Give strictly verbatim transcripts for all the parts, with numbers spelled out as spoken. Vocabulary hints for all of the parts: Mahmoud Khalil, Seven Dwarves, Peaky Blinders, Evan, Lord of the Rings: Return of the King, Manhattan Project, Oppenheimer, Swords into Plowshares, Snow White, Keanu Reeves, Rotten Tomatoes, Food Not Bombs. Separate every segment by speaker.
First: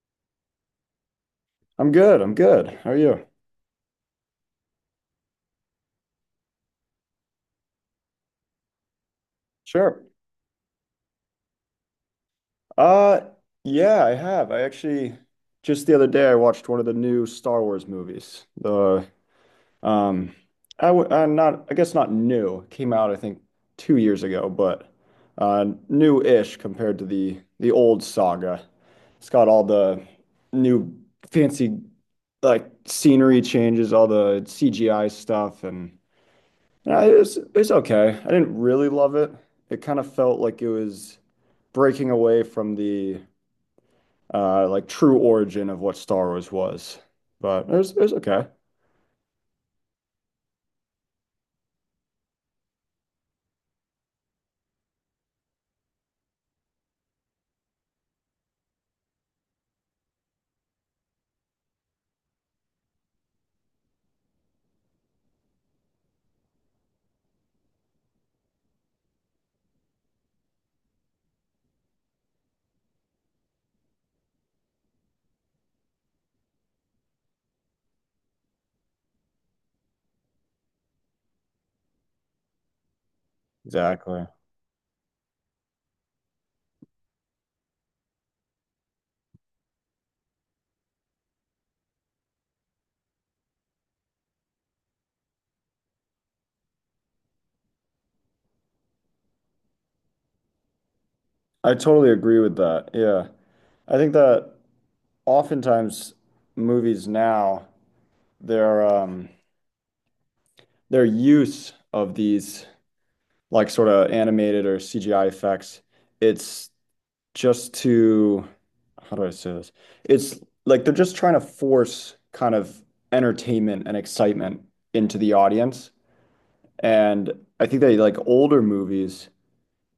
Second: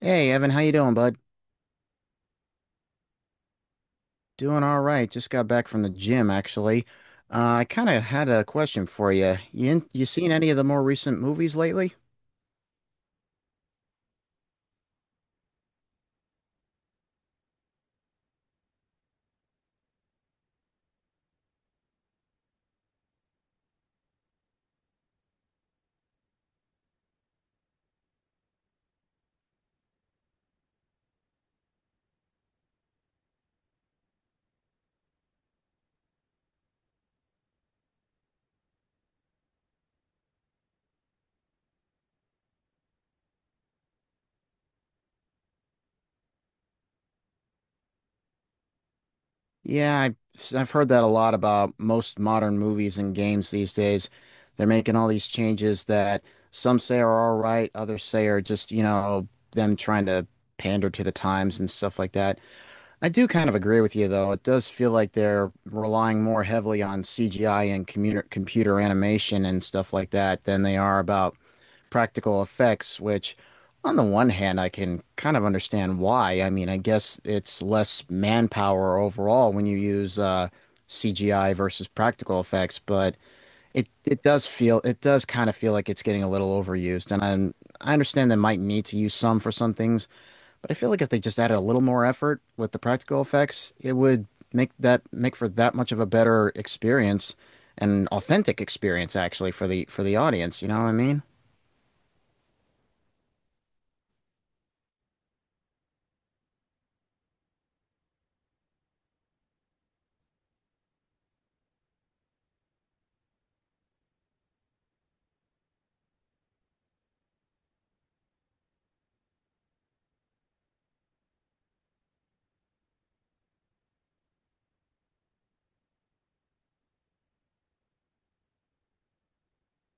Speaker 1: Hey Evan, how you doing, bud?
Speaker 2: I'm good. I'm good. How are you?
Speaker 1: Doing all right. Just got back from the gym, actually. Uh, I kind of had a question for you. You in-
Speaker 2: Sure.
Speaker 1: you seen any of the more recent movies lately?
Speaker 2: Uh, yeah, I have. I actually just the other day I watched one of the new Star Wars movies. The um, I w I'm not. I guess not new. It came out I think two years ago, but uh, new-ish compared to the the old saga. It's got all the new fancy like scenery changes, all the C G I stuff, and uh, it's it's okay. I didn't really love it. It kind of felt like it was. Breaking away from the uh, like true origin of what Star Wars was. But it was, it was okay.
Speaker 1: Yeah, I, I've heard that a lot about most modern movies and games these days. They're making all these changes that some say are all right, others say are just, you know, them trying to pander to the times and stuff like that. I do kind of agree with you, though. It does feel like they're relying more heavily on C G I and commuter computer animation and stuff like that than they are about practical effects, which, on the one hand, I can kind of understand why. I mean, I guess it's less manpower overall when you use uh, C G I versus practical effects, but it it
Speaker 2: Exactly.
Speaker 1: does feel it does kind of feel like it's getting a little overused, and I I understand they might need to use some for some things. But I feel like if they just added a little more effort with the practical effects, it would make that make for that much of a better experience, an authentic experience actually for the for the audience. You know what I mean?
Speaker 2: I totally agree with that. Yeah. I think that oftentimes movies now, their um their use of these like sort of animated or C G I effects, it's just to how do I say this? It's like they're just trying to force kind of entertainment and excitement into the audience. And I think that like older movies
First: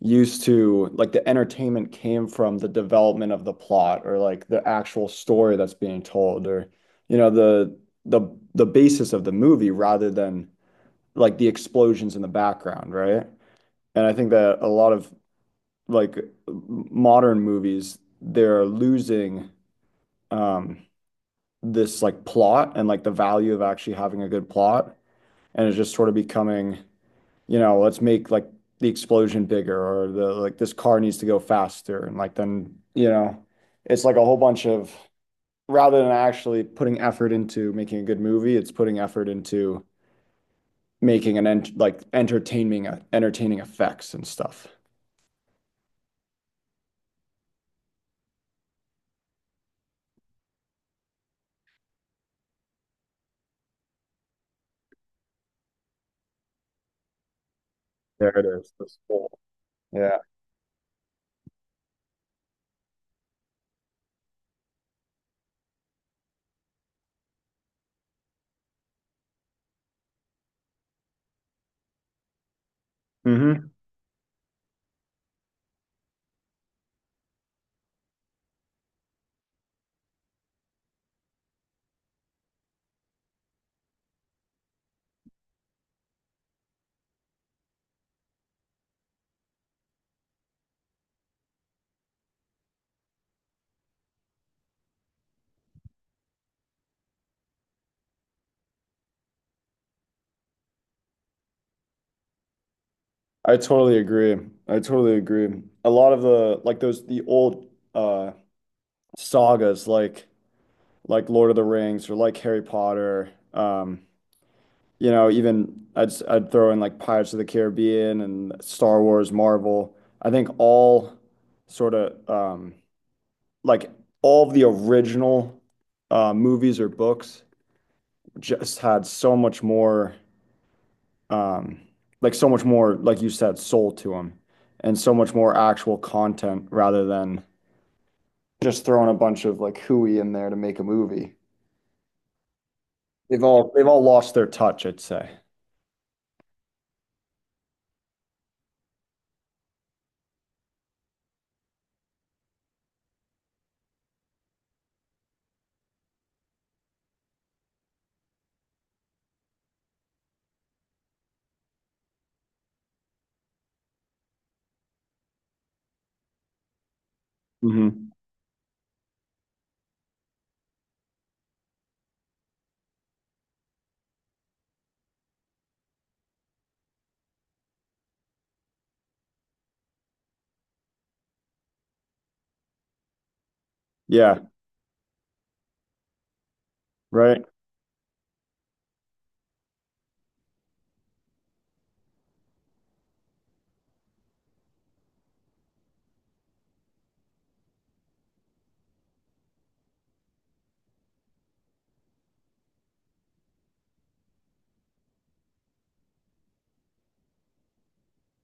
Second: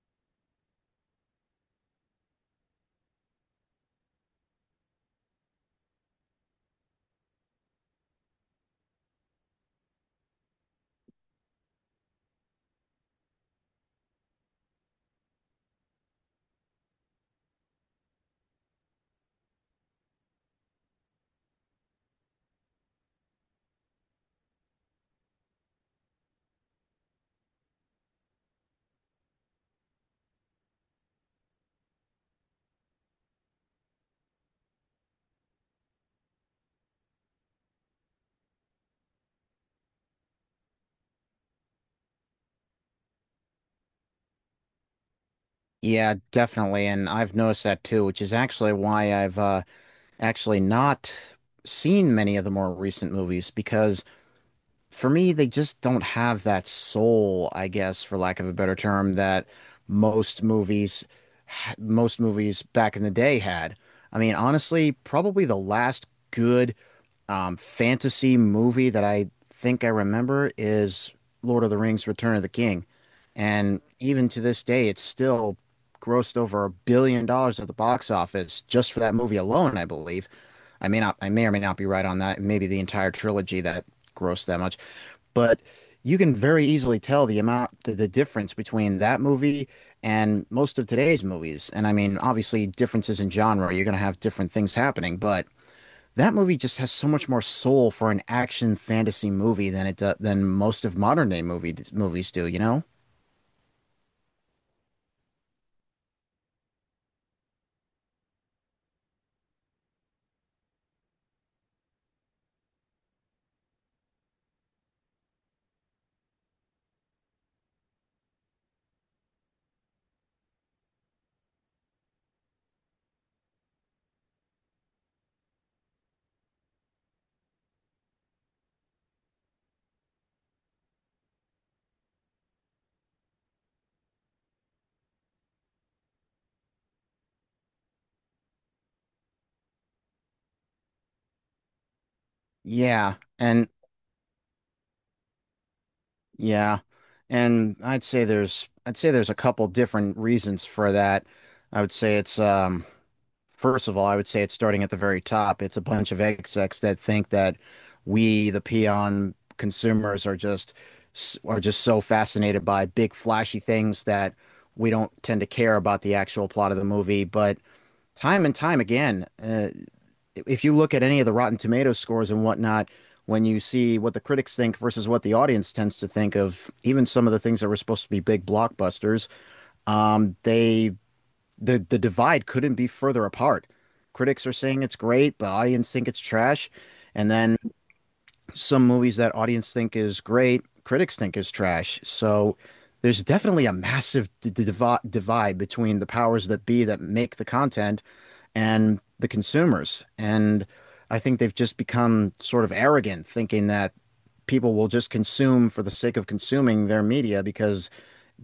Speaker 2: used to like the entertainment came from the development of the plot or like the actual story that's being told, or you know, the the the basis of the movie rather than like the explosions in the background, right? And I think that a lot of like modern movies, they're losing um this like plot and like the value of actually having a good plot, and it's just sort of becoming, you know, let's make like the explosion bigger, or the like this car needs to go faster, and like then, you know, it's like a whole bunch of, rather than actually putting effort into making a good movie, it's putting effort into making an ent like entertaining uh, entertaining effects and stuff.
Speaker 1: Yeah, definitely. And I've noticed that too, which is actually why I've uh, actually not seen many of the more recent movies because for me, they just don't have that soul, I guess, for
Speaker 2: There
Speaker 1: lack
Speaker 2: it
Speaker 1: of a
Speaker 2: is.
Speaker 1: better
Speaker 2: This
Speaker 1: term,
Speaker 2: whole-
Speaker 1: that
Speaker 2: Yeah.
Speaker 1: most movies, most movies back in the day had. I mean, honestly, probably the last good um, fantasy movie that I think I remember is Lord of the Rings: Return of the King,
Speaker 2: Hmm.
Speaker 1: and even to this day, it's still grossed over a billion dollars at the box office just for that movie alone, I believe. I may not, I may or may not be right on that. Maybe the entire trilogy that grossed that much, but you can very easily tell the amount, the, the difference between that movie and most of today's movies. And I mean, obviously, differences in genre, you're going to have different things happening, but that movie just has so much more soul for an action fantasy movie than it do, than most of modern day movie movies do, you know?
Speaker 2: I totally agree. I totally agree. A lot of the like those the old uh sagas like like Lord of the Rings or like Harry Potter, um you know, even I'd i I'd throw in like Pirates of the Caribbean and Star Wars, Marvel. I think all sort of um, like all of the original uh, movies or books just had so much more um, like so much more, like you said, soul to them, and so much more actual content rather than just throwing a bunch of like hooey in there to make a movie.
Speaker 1: Yeah,
Speaker 2: They've
Speaker 1: and
Speaker 2: all they've all lost their touch, I'd say.
Speaker 1: yeah, and I'd say there's I'd say there's a couple different reasons for that. I would say it's um First of all, I would say it's starting at the very top. It's a bunch of execs that think that we, the peon consumers, are just are just so fascinated by big flashy things that we don't tend to care about the actual plot of the movie. But
Speaker 2: Hmm.
Speaker 1: time and time again, uh, if you look at any of the Rotten Tomatoes scores and whatnot, when you see what the critics think versus what the audience tends to think of, even some of the things that were supposed to be big blockbusters, um, they the the divide couldn't be further apart.
Speaker 2: Yeah,
Speaker 1: Critics are saying it's great, but audience think it's trash. And
Speaker 2: right.
Speaker 1: then some movies that audience think is great, critics think is trash. So there's definitely a massive d divi- divide between the powers that be that make the content and the consumers. And I think they've just become sort of arrogant, thinking that people will just consume for the sake of consuming their media because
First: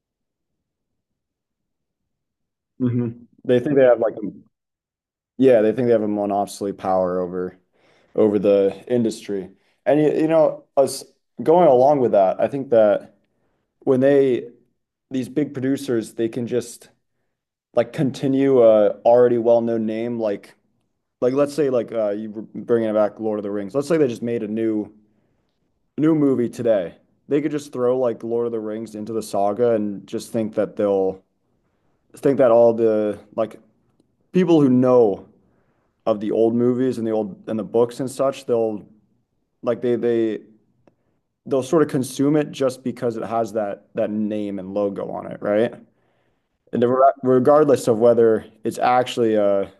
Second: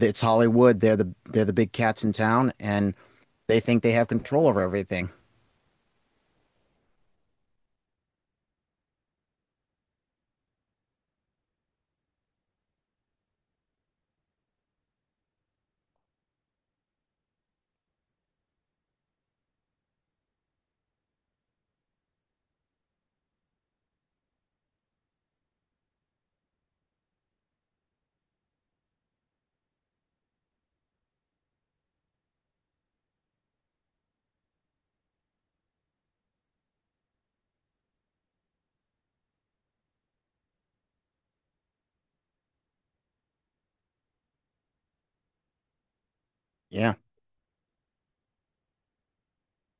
Speaker 1: it's Hollywood. They're the they're the big cats in town, and
Speaker 2: Hmm. They
Speaker 1: they
Speaker 2: think they
Speaker 1: think they
Speaker 2: have
Speaker 1: have
Speaker 2: like a,
Speaker 1: control over everything.
Speaker 2: yeah, they think they have a monopoly power over over the industry. And you, you know, us going along with that, I think that when they, these big producers, they can just like continue a already well-known name like like let's say like uh you were bringing back Lord of the Rings. Let's say they just made a new new movie today. They could just throw like Lord of the Rings into the saga and just think that they'll think that all the like people who know of the old movies and the old and the books and such, they'll like they'll they they they'll sort of consume it just because it has that that name and logo on it, right? And
Speaker 1: Yeah.
Speaker 2: re- regardless of whether it's actually a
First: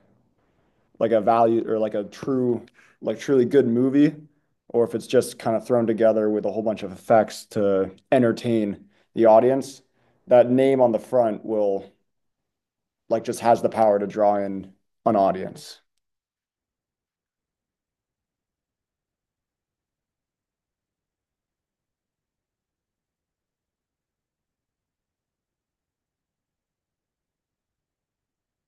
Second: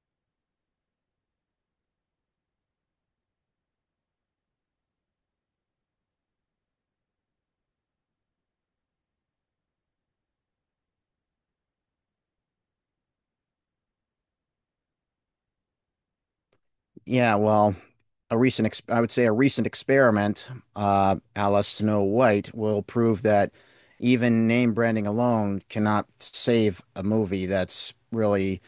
Speaker 2: like a value or like a true like truly good movie, or if it's just kind of thrown together with a whole bunch of effects to entertain the audience, that name on the front will like just has the power to draw in an audience.
Speaker 1: Yeah, well. A recent, ex I would say a recent experiment, uh, a la Snow White, will prove that even name branding alone cannot save a movie that's really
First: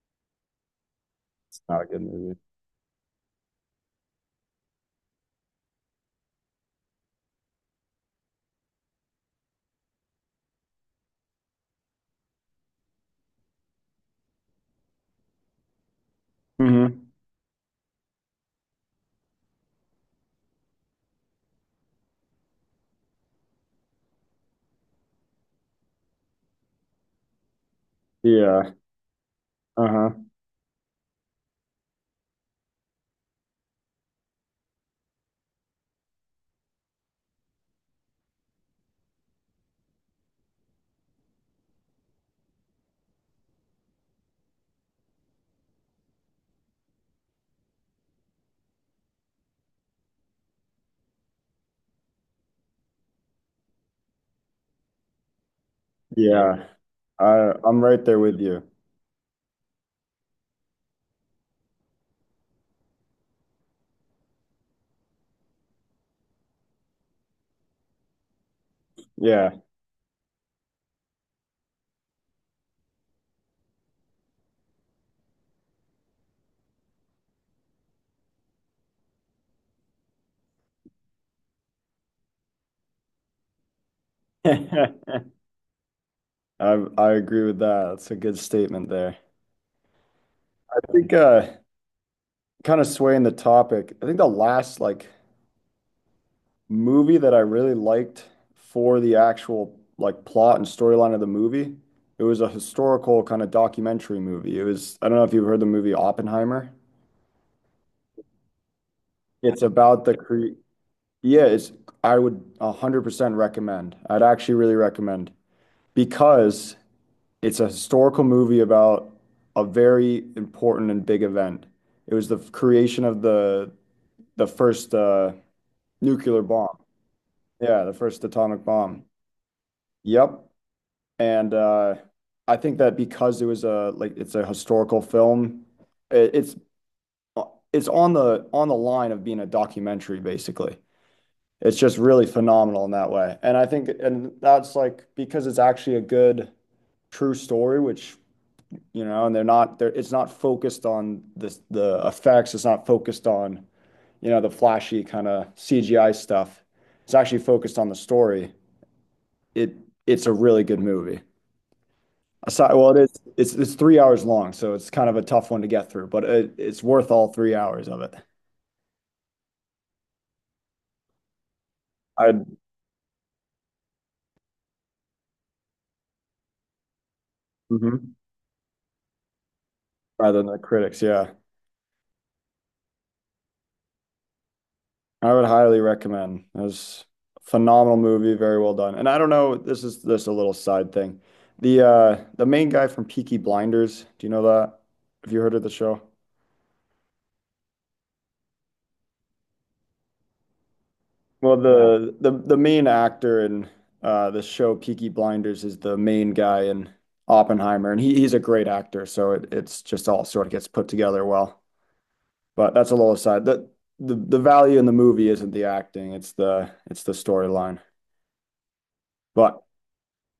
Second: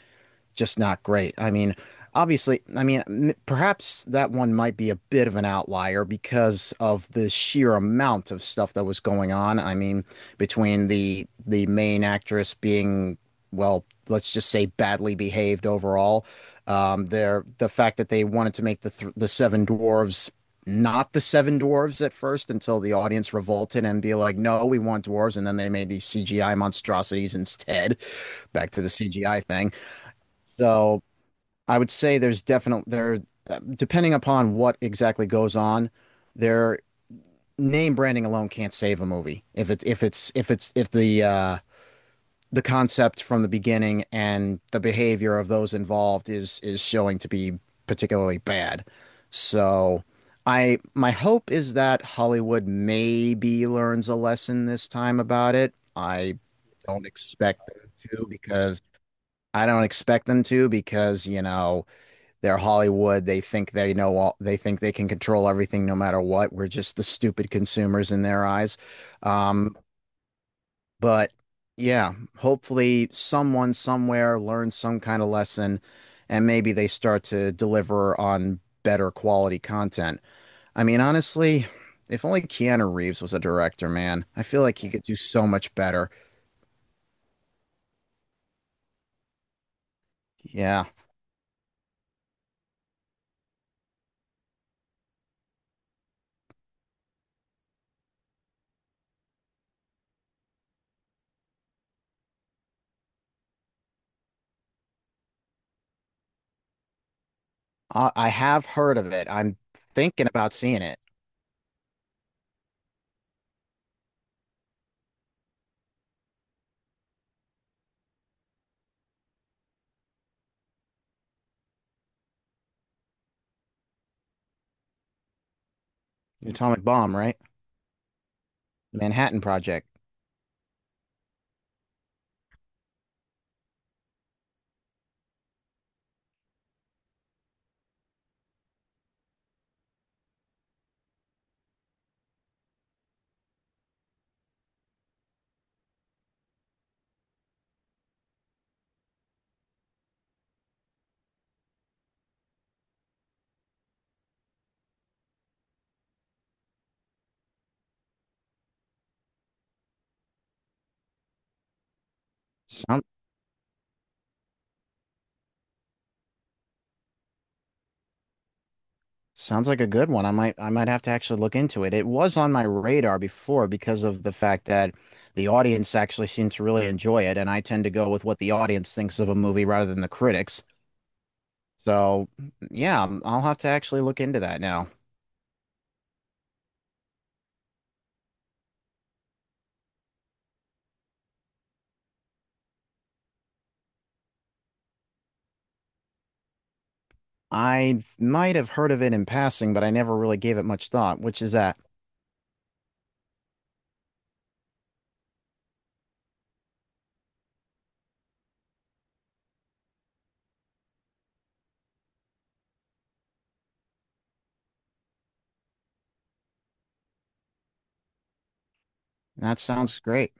Speaker 1: just not great. I
Speaker 2: It's
Speaker 1: mean,
Speaker 2: not a good movie.
Speaker 1: obviously, I mean, m- perhaps that one might be a bit of an outlier because of the sheer amount of stuff that was going on. I mean, between the the main actress being, well, let's just say badly behaved overall,
Speaker 2: Mm-hmm.
Speaker 1: um, there the fact that they wanted to make the th the Seven Dwarves not the Seven Dwarves at first until the audience revolted and be like, no, we want dwarves, and then they made these C G I monstrosities instead. Back
Speaker 2: Yeah.
Speaker 1: to the C G I thing.
Speaker 2: Uh huh.
Speaker 1: So I would say there's definitely there, uh, depending upon what exactly goes on, their name branding alone can't save a movie. If it's if it's if it's if the uh, the concept from the beginning and the behavior of those involved is is showing to be particularly bad. So I my hope is that Hollywood maybe learns a lesson this time about it. I
Speaker 2: Yeah.
Speaker 1: don't
Speaker 2: I
Speaker 1: expect
Speaker 2: I'm
Speaker 1: them
Speaker 2: right there
Speaker 1: to
Speaker 2: with you.
Speaker 1: because I don't expect them to because, you know they're Hollywood. They think they know all. They think they can control everything, no matter what. We're just the stupid consumers in their eyes.
Speaker 2: Yeah.
Speaker 1: Um, but yeah, hopefully someone somewhere learns some kind of lesson, and maybe they start to deliver on better quality content. I mean, honestly, if only Keanu Reeves was a director, man, I feel like he
Speaker 2: I
Speaker 1: could do so much better.
Speaker 2: I agree with that. That's a good statement there.
Speaker 1: Yeah,
Speaker 2: I think uh kind of swaying the topic. I think the last like movie that I really liked for the actual like plot and storyline of the movie, it was a historical kind of documentary movie. It was I don't know if you've heard the movie Oppenheimer.
Speaker 1: I, I have heard of it. I'm
Speaker 2: It's about the
Speaker 1: thinking
Speaker 2: cre
Speaker 1: about seeing it.
Speaker 2: Yeah, it's I would one hundred percent recommend. I'd actually really recommend because it's a historical movie about a very important and big event. It was the creation of the the first uh, nuclear bomb.
Speaker 1: Atomic Bomb, right?
Speaker 2: Yeah, the first atomic bomb.
Speaker 1: Manhattan Project.
Speaker 2: Yep. And uh, I think that because it was a like it's a historical film, it, it's it's on the on the line of being a documentary, basically. It's just really phenomenal in that way. And I think, and that's like because it's actually a good true story, which, you know, and they're not, they're, it's not focused on this, the effects. It's not focused on, you know, the flashy kind of C G I stuff. It's actually focused on the story. It It's a really good movie. Aside, Well,
Speaker 1: Sound
Speaker 2: it is, it's three its three hours long, so it's kind of a tough one to get through, but it, it's worth all three hours of it.
Speaker 1: Sounds like a good one. I might I might have to actually look into it. It was
Speaker 2: I'd
Speaker 1: on my radar before because of the fact that the audience actually seemed to really enjoy it, and I tend to go
Speaker 2: mm-hmm.
Speaker 1: with what the audience thinks of a movie rather than the
Speaker 2: Rather than the
Speaker 1: critics.
Speaker 2: critics, yeah.
Speaker 1: So, yeah, um, I'll have to actually look into that now.
Speaker 2: I would highly recommend. It was a phenomenal movie, very well done. And I don't know, this is just a little side thing. The uh the main guy from Peaky Blinders, do you know that? Have you heard of the show?
Speaker 1: I might have heard of it in passing, but I never really gave it much thought, which is
Speaker 2: Well,
Speaker 1: that.
Speaker 2: no. the the the main actor in uh the show Peaky Blinders is the main guy in Oppenheimer, and he he's a great actor, so it, it's just all sort of gets put together well. But that's a little aside. The the the value in the movie isn't the acting, it's the it's the storyline.
Speaker 1: That
Speaker 2: But
Speaker 1: sounds great.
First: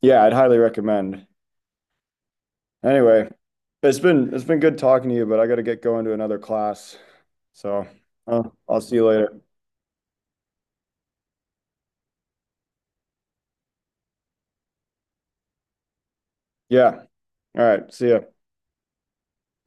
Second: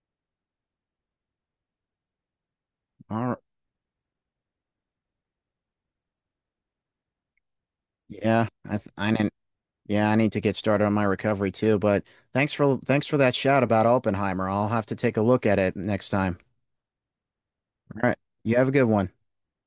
Speaker 2: yeah, I'd highly recommend.
Speaker 1: All
Speaker 2: Anyway,
Speaker 1: right.
Speaker 2: it's been it's been good talking to you, but I got to get going to another class. So, uh,
Speaker 1: Yeah, I
Speaker 2: I'll
Speaker 1: th
Speaker 2: see you
Speaker 1: I did
Speaker 2: later.
Speaker 1: yeah, I need to get started on my recovery too, but thanks for thanks for that shout about Oppenheimer. I'll have to take a look at it next time.
Speaker 2: Yeah. All right.
Speaker 1: All
Speaker 2: See
Speaker 1: right.
Speaker 2: ya.
Speaker 1: You have a good one.